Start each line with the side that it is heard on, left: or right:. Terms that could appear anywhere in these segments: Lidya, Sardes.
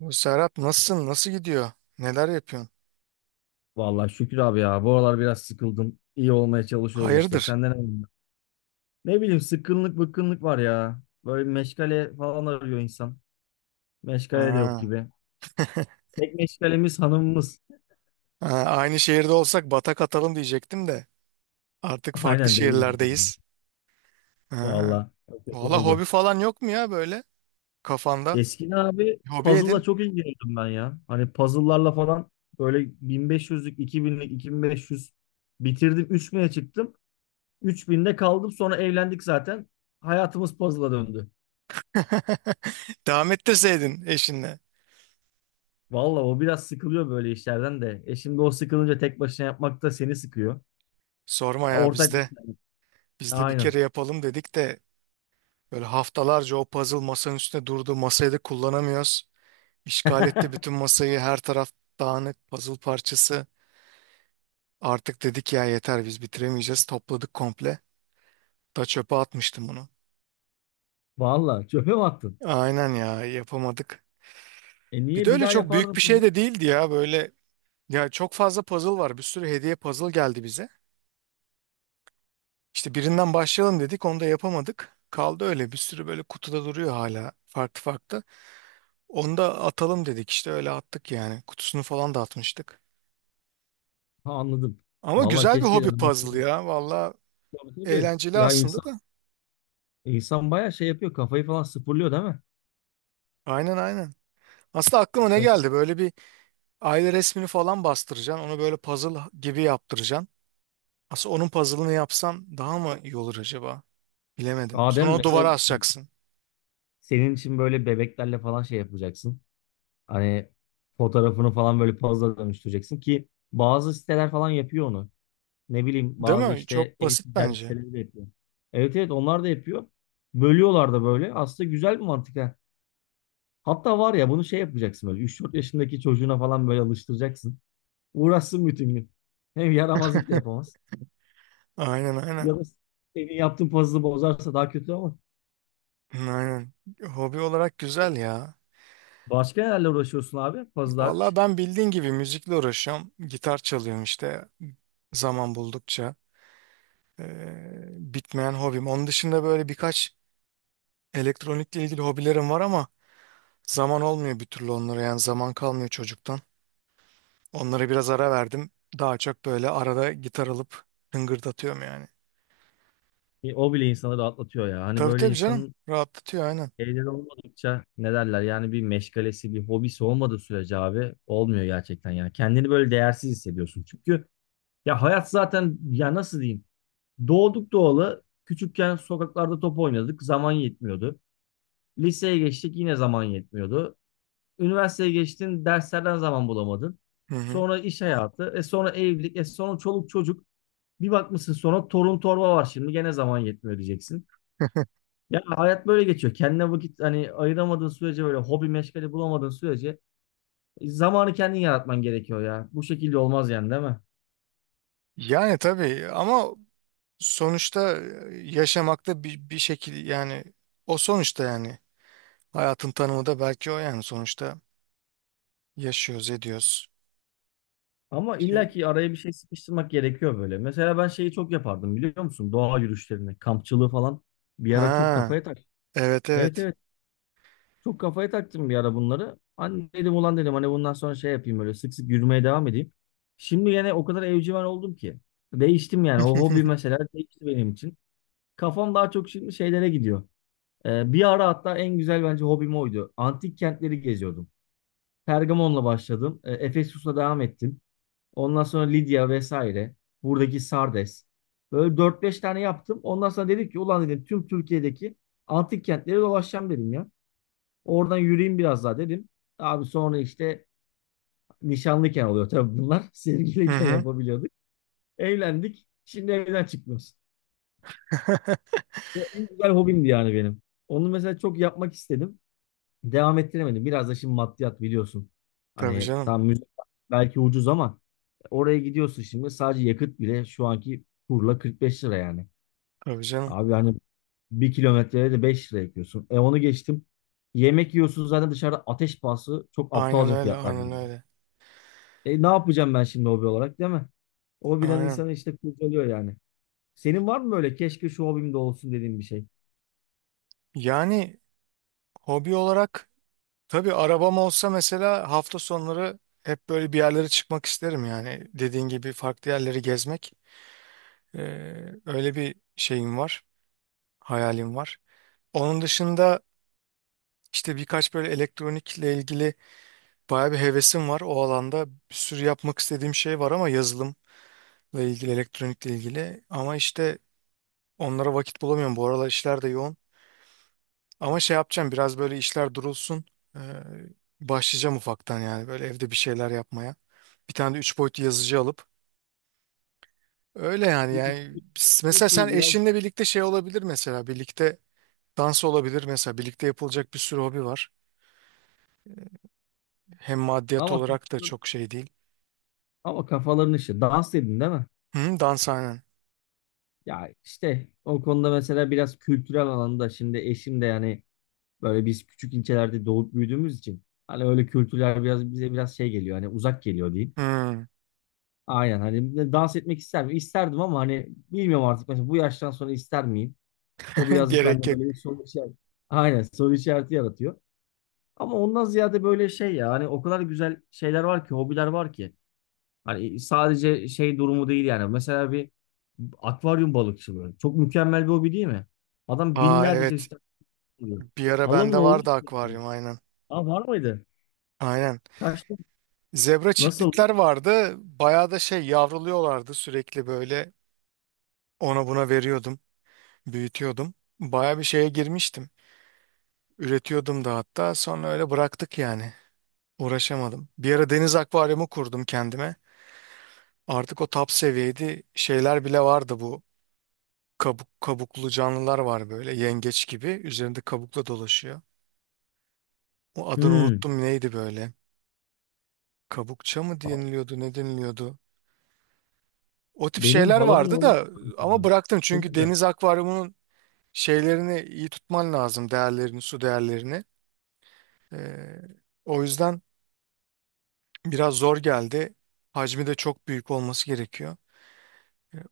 right: Bu Serhat, nasılsın? Nasıl gidiyor? Neler yapıyorsun?
left: Vallahi şükür abi ya. Bu aralar biraz sıkıldım. İyi olmaya çalışıyoruz işte.
right: Hayırdır?
left: Senden ne bileyim. Ne bileyim, sıkkınlık bıkkınlık var ya. Böyle bir meşgale falan arıyor insan. Meşgale de yok
right: Ha.
left: gibi. Tek meşgalemiz hanımımız.
right: Ha, aynı şehirde olsak batak atalım diyecektim de. Artık farklı
left: Aynen, değiliz yani.
right: şehirlerdeyiz. Ha.
left: Vallahi çok kötü
right: Valla, hobi
left: oldu.
right: falan yok mu ya, böyle kafanda?
left: Eskiden abi
right: Hobi
left: puzzle'la
right: edin.
left: çok ilgileniyordum ben ya. Hani puzzle'larla falan böyle 1500'lük, 2000'lik, 2500 bitirdim. 3000'e çıktım. 3000'de kaldım. Sonra evlendik zaten. Hayatımız puzzle'a döndü.
right: Devam ettirseydin eşinle.
left: Valla o biraz sıkılıyor böyle işlerden de. E şimdi o sıkılınca tek başına yapmak da seni sıkıyor.
right: Sorma
left: E
right: ya,
left: ortak.
right: bizde. Bizde bir
left: Aynen.
right: kere yapalım dedik de böyle haftalarca o puzzle masanın üstünde durdu. Masayı da kullanamıyoruz. İşgal etti bütün masayı. Her taraf dağınık puzzle parçası. Artık dedik ya, yeter biz bitiremeyeceğiz. Topladık komple. Da çöpe atmıştım bunu.
left: Valla çöpe mi attın?
right: Aynen ya, yapamadık.
left: E
right: Bir de
left: niye bir
right: öyle
left: daha
right: çok büyük
left: yapardın
right: bir şey
left: sonra?
right: de değildi ya böyle. Ya çok fazla puzzle var. Bir sürü hediye puzzle geldi bize. İşte birinden başlayalım dedik, onu da yapamadık. Kaldı öyle bir sürü böyle kutuda duruyor hala, farklı farklı. Onu da atalım dedik, işte öyle attık yani. Kutusunu falan da atmıştık.
left: Ha, anladım.
right: Ama
left: Valla
right: güzel bir
left: keşke
right: hobi
left: devam
right: puzzle
left: etseydin.
right: ya. Valla
left: Tabii tabii.
right: eğlenceli
left: Ya
right: aslında
left: insan
right: da.
left: insan bayağı şey yapıyor. Kafayı falan sıfırlıyor, değil mi?
right: Aynen, aynen. Aslında aklıma ne geldi,
left: Mesela
right: böyle bir aile resmini falan bastıracaksın. Onu böyle puzzle gibi yaptıracaksın. Aslında onun puzzle'ını yapsan daha mı iyi olur acaba? Bilemedim. Sonra
left: Adem,
right: onu
left: mesela
right: duvara asacaksın.
left: senin için böyle bebeklerle falan şey yapacaksın. Hani fotoğrafını falan böyle puzzle'a dönüştüreceksin ki bazı siteler falan yapıyor onu. Ne bileyim,
right: Değil
left: bazı
right: mi?
left: işte
right: Çok basit
left: e-ticaret
right: bence.
left: siteleri de yapıyor. Evet evet, onlar da yapıyor. Bölüyorlar da böyle. Aslında güzel bir mantık ha. Hatta var ya, bunu şey yapacaksın böyle, üç dört yaşındaki çocuğuna falan böyle alıştıracaksın. Uğraşsın bütün gün. Hem yaramazlık da yapamaz.
right: Aynen, aynen.
left: Ya da senin yaptığın puzzle'ı bozarsa daha kötü ama.
right: Aynen. Hobi olarak güzel ya.
left: Başka nelerle uğraşıyorsun abi? Puzzle.
right: Vallahi ben, bildiğin gibi, müzikle uğraşıyorum. Gitar çalıyorum işte, zaman buldukça. Ee, bitmeyen hobim. Onun dışında böyle birkaç elektronikle ilgili hobilerim var ama zaman olmuyor bir türlü onlara. Yani zaman kalmıyor çocuktan. Onlara biraz ara verdim. Daha çok böyle arada gitar alıp hıngırdatıyorum yani.
left: O bile insanı rahatlatıyor ya. Hani
right: Tabii
left: böyle
right: tabii canım.
left: insanın
right: Rahatlatıyor, aynen.
left: şeyler olmadıkça, ne derler, yani bir meşgalesi bir hobisi olmadığı sürece abi olmuyor gerçekten yani, kendini böyle değersiz hissediyorsun çünkü ya hayat zaten, ya nasıl diyeyim, doğduk doğalı küçükken sokaklarda top oynadık, zaman yetmiyordu, liseye geçtik yine zaman yetmiyordu, üniversiteye geçtin derslerden zaman bulamadın,
right: Hı hı.
left: sonra iş hayatı, e sonra evlilik, e sonra çoluk çocuk, bir bakmışsın sonra torun torba var, şimdi gene zaman yetmiyor diyeceksin. Ya hayat böyle geçiyor. Kendine vakit hani ayıramadığın sürece, böyle hobi meşgale bulamadığın sürece zamanı kendin yaratman gerekiyor ya. Bu şekilde olmaz yani, değil mi?
right: Yani tabii ama sonuçta yaşamakta bir şekil yani, o sonuçta yani, hayatın tanımı da belki o yani, sonuçta yaşıyoruz, ediyoruz.
left: Ama
right: İşte,
left: illa ki araya bir şey sıkıştırmak gerekiyor böyle. Mesela ben şeyi çok yapardım, biliyor musun? Doğa yürüyüşlerini, kampçılığı falan bir ara çok
right: ha,
left: kafaya tak.
right: evet
left: Evet
right: evet.
left: evet. Çok kafaya taktım bir ara bunları. Hani dedim ulan, dedim hani bundan sonra şey yapayım, böyle sık sık yürümeye devam edeyim. Şimdi yine o kadar evcimen oldum ki. Değiştim yani. O hobi mesela değişti benim için. Kafam daha çok şimdi şeylere gidiyor. Bir ara hatta en güzel bence hobim oydu. Antik kentleri geziyordum. Pergamon'la başladım. Efesus'la devam ettim. Ondan sonra Lidya vesaire. Buradaki Sardes. Böyle dört beş tane yaptım. Ondan sonra dedim ki ulan, dedim tüm Türkiye'deki antik kentleri dolaşacağım dedim ya. Oradan yürüyeyim biraz daha dedim. Abi sonra işte nişanlıyken oluyor tabii bunlar.
right: Hı
left: Sevgiliyken
right: hı.
left: yapabiliyorduk. Evlendik. Şimdi evden çıkmıyoruz. O en güzel hobimdi yani benim. Onu mesela çok yapmak istedim. Devam ettiremedim. Biraz da şimdi maddiyat biliyorsun.
right: Tabii
left: Hani
right: canım.
left: tam müze belki ucuz ama oraya gidiyorsun şimdi, sadece yakıt bile şu anki kurla 45 lira yani.
right: Tabii canım.
left: Abi hani bir kilometreye de 5 lira yakıyorsun. E onu geçtim. Yemek yiyorsun zaten dışarıda ateş pahası, çok
right: Aynen
left: aptalca
right: öyle,
left: fiyatlar
right: aynen
left: birbirine.
right: öyle.
left: E ne yapacağım ben şimdi hobi olarak, değil mi? O bilen
right: Aynen.
left: insanı işte kurcalıyor yani. Senin var mı böyle keşke şu hobim de olsun dediğin bir şey?
right: Yani hobi olarak. Tabii, arabam olsa mesela hafta sonları hep böyle bir yerlere çıkmak isterim yani. Dediğin gibi farklı yerleri gezmek. Ee, öyle bir şeyim var, hayalim var. Onun dışında işte birkaç böyle elektronikle ilgili bayağı bir hevesim var. O alanda bir sürü yapmak istediğim şey var, ama yazılımla ilgili, elektronikle ilgili. Ama işte onlara vakit bulamıyorum. Bu aralar işler de yoğun. Ama şey yapacağım, biraz böyle işler durulsun. Ee, başlayacağım ufaktan yani böyle, evde bir şeyler yapmaya. Bir tane de üç boyutlu yazıcı alıp. Öyle
left: Şu üçlü-
right: mesela
left: birisi
right: sen
left: biraz,
right: eşinle birlikte, şey olabilir mesela birlikte dans olabilir, mesela birlikte yapılacak bir sürü hobi var. Hem maddiyat
left: ama
right: olarak da
left: kafaların-
right: çok şey değil.
left: ama kafaların işi. Dans dedin, değil mi?
right: Hı, dans, aynen.
left: Ya işte o konuda mesela biraz kültürel alanda şimdi eşim de yani, böyle biz küçük ilçelerde doğup büyüdüğümüz için hani öyle kültürler biraz bize biraz şey geliyor, hani uzak geliyor diyeyim.
right: Hı,
left: Aynen, hani de dans etmek ister mi, İsterdim ama hani bilmiyorum artık, mesela bu yaştan sonra ister miyim? O birazcık
right: gerek
left: bende
right: yok.
left: böyle bir soru işareti. Aynen, soru işareti yaratıyor. Ama ondan ziyade böyle şey ya, hani o kadar güzel şeyler var ki, hobiler var ki. Hani sadece şey durumu değil yani. Mesela bir akvaryum balıkçılığı. Çok mükemmel bir hobi, değil mi? Adam
right: Aa
left: binlerce
right: evet,
left: çeşit oluyor.
right: bir ara
left: Halamın
right: bende
left: oğlu.
right: vardı akvaryum, aynen.
left: Aa, var mıydı?
right: Aynen.
left: Kaçtı.
right: Zebra
left: Nasıl?
right: çiklitler vardı. Bayağı da şey yavruluyorlardı sürekli, böyle ona buna veriyordum. Büyütüyordum. Baya bir şeye girmiştim. Üretiyordum da hatta, sonra öyle bıraktık yani. Uğraşamadım. Bir ara deniz akvaryumu kurdum kendime. Artık o top seviyeydi. Şeyler bile vardı bu. Kabuklu canlılar var, böyle yengeç gibi. Üzerinde kabukla dolaşıyor. O, adını
left: Hmm.
right: unuttum, neydi böyle? Kabukça mı deniliyordu, ne deniliyordu. O tip
left: Benim
right: şeyler
left: halamın
right: vardı
left: oğlu.
right: da, ama bıraktım
left: Çok
right: çünkü
left: güzel.
right: deniz akvaryumunun şeylerini iyi tutman lazım, değerlerini, su değerlerini. Ee, o yüzden biraz zor geldi. Hacmi de çok büyük olması gerekiyor.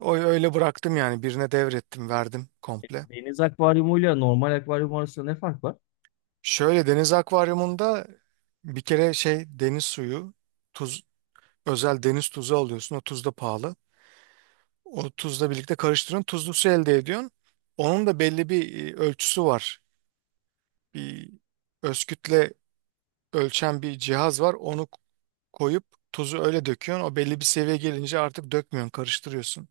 right: O öyle bıraktım yani, birine devrettim, verdim komple.
left: Deniz akvaryumuyla normal akvaryum arasında ne fark var?
right: Şöyle, deniz akvaryumunda bir kere şey, deniz suyu, tuz, özel deniz tuzu alıyorsun. O tuz da pahalı. O tuzla birlikte karıştırıyorsun, tuzlu su elde ediyorsun. Onun da belli bir ölçüsü var. Bir özkütle ölçen bir cihaz var. Onu koyup tuzu öyle döküyorsun. O belli bir seviye gelince artık dökmüyorsun, karıştırıyorsun.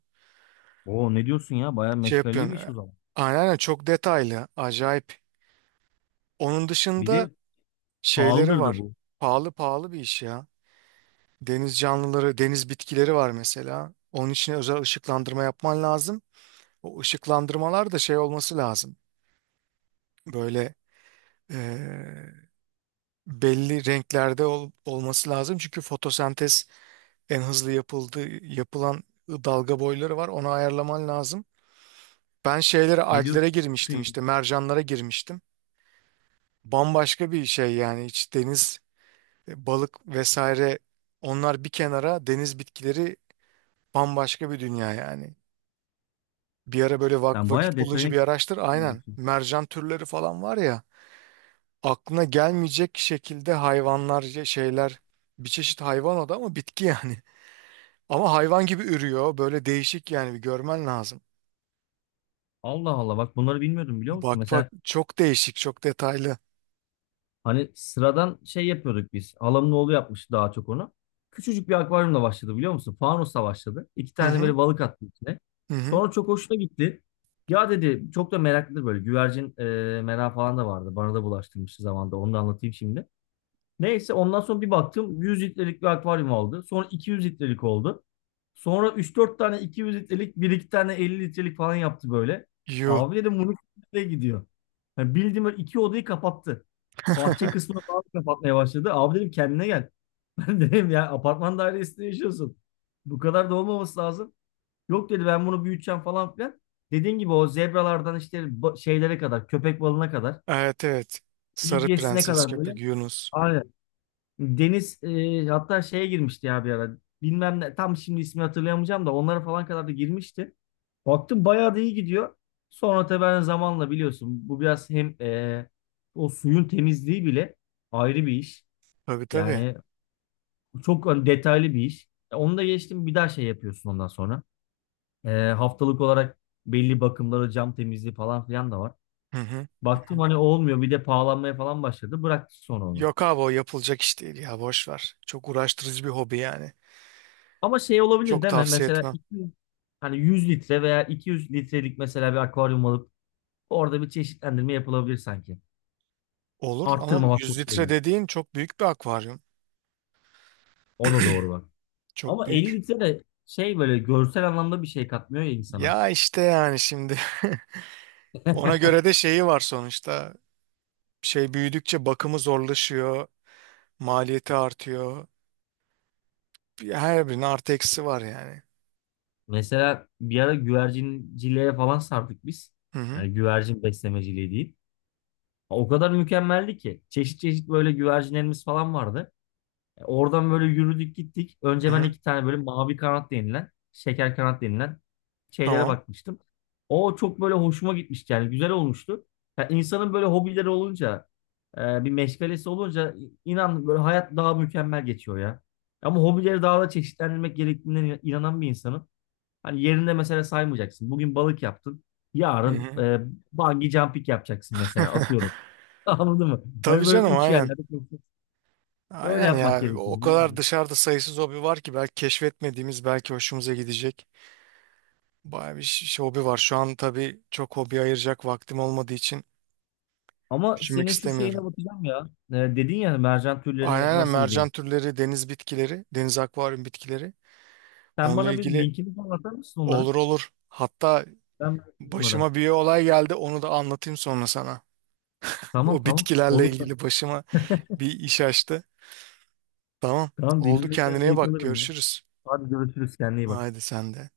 left: Oo ne diyorsun ya? Bayağı
right: Şey
left: meşgaleli
right: yapıyorsun.
left: bir iş o zaman.
right: Aynen aynen, çok detaylı. Acayip. Onun
left: Bir
right: dışında
left: de
right: şeyleri
left: pahalıdır da
right: var.
left: bu.
right: Pahalı, pahalı bir iş ya. Deniz canlıları, deniz bitkileri var mesela. Onun için özel ışıklandırma yapman lazım. O ışıklandırmalar da şey olması lazım. Böyle e, belli renklerde olması lazım. Çünkü fotosentez en hızlı yapılan dalga boyları var. Onu ayarlaman lazım. Ben şeylere,
left: Ne diyorsun
right: alglere girmiştim,
left: ya?
right: işte mercanlara girmiştim. Bambaşka bir şey yani, hiç deniz balık vesaire, onlar bir kenara, deniz bitkileri bambaşka bir dünya yani. Bir ara böyle
left: Sen bayağı
right: vakit
left: detayına
right: bulunca bir araştır,
left: giriyorsun o zaman bu
right: aynen,
left: işin.
right: mercan türleri falan var ya, aklına gelmeyecek şekilde hayvanlar şeyler, bir çeşit hayvan o da ama bitki yani. Ama hayvan gibi ürüyor, böyle değişik yani, bir görmen lazım.
left: Allah Allah, bak bunları bilmiyordum, biliyor musun?
right: Bak bak,
left: Mesela
right: çok değişik, çok detaylı.
left: hani sıradan şey yapıyorduk biz. Halamın oğlu yapmış daha çok onu. Küçücük bir akvaryumla başladı, biliyor musun? Fanusla başladı. İki
right: Hı
left: tane
right: hı,
left: böyle balık attı içine.
right: hı hı.
left: Sonra çok hoşuna gitti. Ya dedi, çok da meraklı böyle güvercin merakı falan da vardı. Bana da bulaştırmıştı zamanında. Onu da anlatayım şimdi. Neyse, ondan sonra bir baktım 100 litrelik bir akvaryum aldı. Sonra 200 litrelik oldu. Sonra 3-4 tane 200 litrelik, bir iki tane 50 litrelik falan yaptı böyle.
right: Yuh.
left: Abi dedim, bunu nereye gidiyor? Yani bildiğim böyle iki odayı kapattı. Bahçe kısmını falan kapatmaya başladı. Abi dedim, kendine gel. Ben dedim ya, apartman dairesinde yaşıyorsun. Bu kadar da olmaması lazım. Yok dedi, ben bunu büyüteceğim falan filan. Dediğin gibi o zebralardan işte şeylere kadar, köpek balığına kadar,
right: Evet evet. Sarı
left: midyesine
right: prenses,
left: kadar böyle.
right: köpek Yunus.
left: Aynen. Deniz hatta şeye girmişti ya bir ara. Bilmem ne, tam şimdi ismi hatırlayamayacağım da, onlara falan kadar da girmişti. Baktım bayağı da iyi gidiyor. Sonra tabii ben zamanla biliyorsun bu biraz hem o suyun temizliği bile ayrı bir iş.
right: Tabii tabii.
left: Yani çok hani detaylı bir iş. Onu da geçtim, bir daha şey yapıyorsun ondan sonra. E, haftalık olarak belli bakımları, cam temizliği falan filan da var.
right: Hı hı. Hı
left: Baktım
right: hı.
left: hani olmuyor, bir de pahalanmaya falan başladı. Bıraktı sonra onu.
right: Yok abi, o yapılacak iş değil ya, boş ver. Çok uğraştırıcı bir hobi yani.
left: Ama şey olabilir
right: Çok
left: değil mi?
right: tavsiye etmem.
left: Hani 100 litre veya 200 litrelik mesela bir akvaryum alıp orada bir çeşitlendirme yapılabilir sanki.
right: Olur, ama
left: Arttırmamak
right: 100 litre
left: koşuluyla.
right: dediğin çok büyük bir akvaryum.
left: O da doğru bak.
right: Çok
left: Ama 50
right: büyük.
left: litre de şey böyle görsel anlamda bir şey katmıyor ya insana.
right: Ya işte yani şimdi ona göre de şeyi var sonuçta. Şey büyüdükçe bakımı zorlaşıyor, maliyeti artıyor. Her birinin artı eksi var yani.
left: Mesela bir ara güvercinciliğe falan sardık biz.
right: Hı hı.
left: Yani güvercin beslemeciliği değil. O kadar mükemmeldi ki. Çeşit çeşit böyle güvercinlerimiz falan vardı. E, oradan böyle yürüdük gittik.
right: Hı
left: Önce ben
right: hı.
left: iki tane böyle mavi kanat denilen, şeker kanat denilen şeylere
right: Tamam.
left: bakmıştım. O çok böyle hoşuma gitmişti yani, güzel olmuştu. Ya insanın böyle hobileri olunca, bir meşgalesi olunca inan böyle hayat daha mükemmel geçiyor ya. Ama hobileri daha da çeşitlendirmek gerektiğine inanan bir insanım. Hani yerinde mesela saymayacaksın. Bugün balık yaptın.
right: Hı
left: Yarın
right: hı.
left: bungee jumping yapacaksın mesela, atıyorum. Anladın mı?
right: Tabii
left: Hani böyle
right: canım,
left: uç
right: aynen.
left: yerlerde. Öyle
right: Aynen
left: yapmak
right: ya.
left: gerekiyor,
right: O kadar
left: bilmiyorum.
right: dışarıda sayısız hobi var ki, belki keşfetmediğimiz, belki hoşumuza gidecek. Bayağı bir şey, hobi var. Şu an tabii çok hobi ayıracak vaktim olmadığı için
left: Ama
right: düşünmek
left: senin şu
right: istemiyorum.
left: şeyine bakacağım ya. Dedin ya, mercan
right: Aynen
left: türleri
right: aynen,
left: nasıl diye.
right: mercan türleri, deniz bitkileri, deniz akvaryum bitkileri.
left: Sen
right: Onunla
left: bana bir
right: ilgili
left: linkini falan atar mısın onların?
right: olur, olur. Hatta
left: Ben bakayım onlara.
right: başıma bir olay geldi, onu da anlatayım sonra sana.
left: Tamam
right: O
left: tamam.
right: bitkilerle
left: Olur. Tamam.
right: ilgili başıma bir iş açtı. Tamam,
left: Tamam,
right: oldu,
left: dinlemekten
right: kendine iyi
left: zevk
right: bak,
left: alırım ya.
right: görüşürüz.
left: Hadi görüşürüz. Kendine iyi bak.
right: Haydi sen de.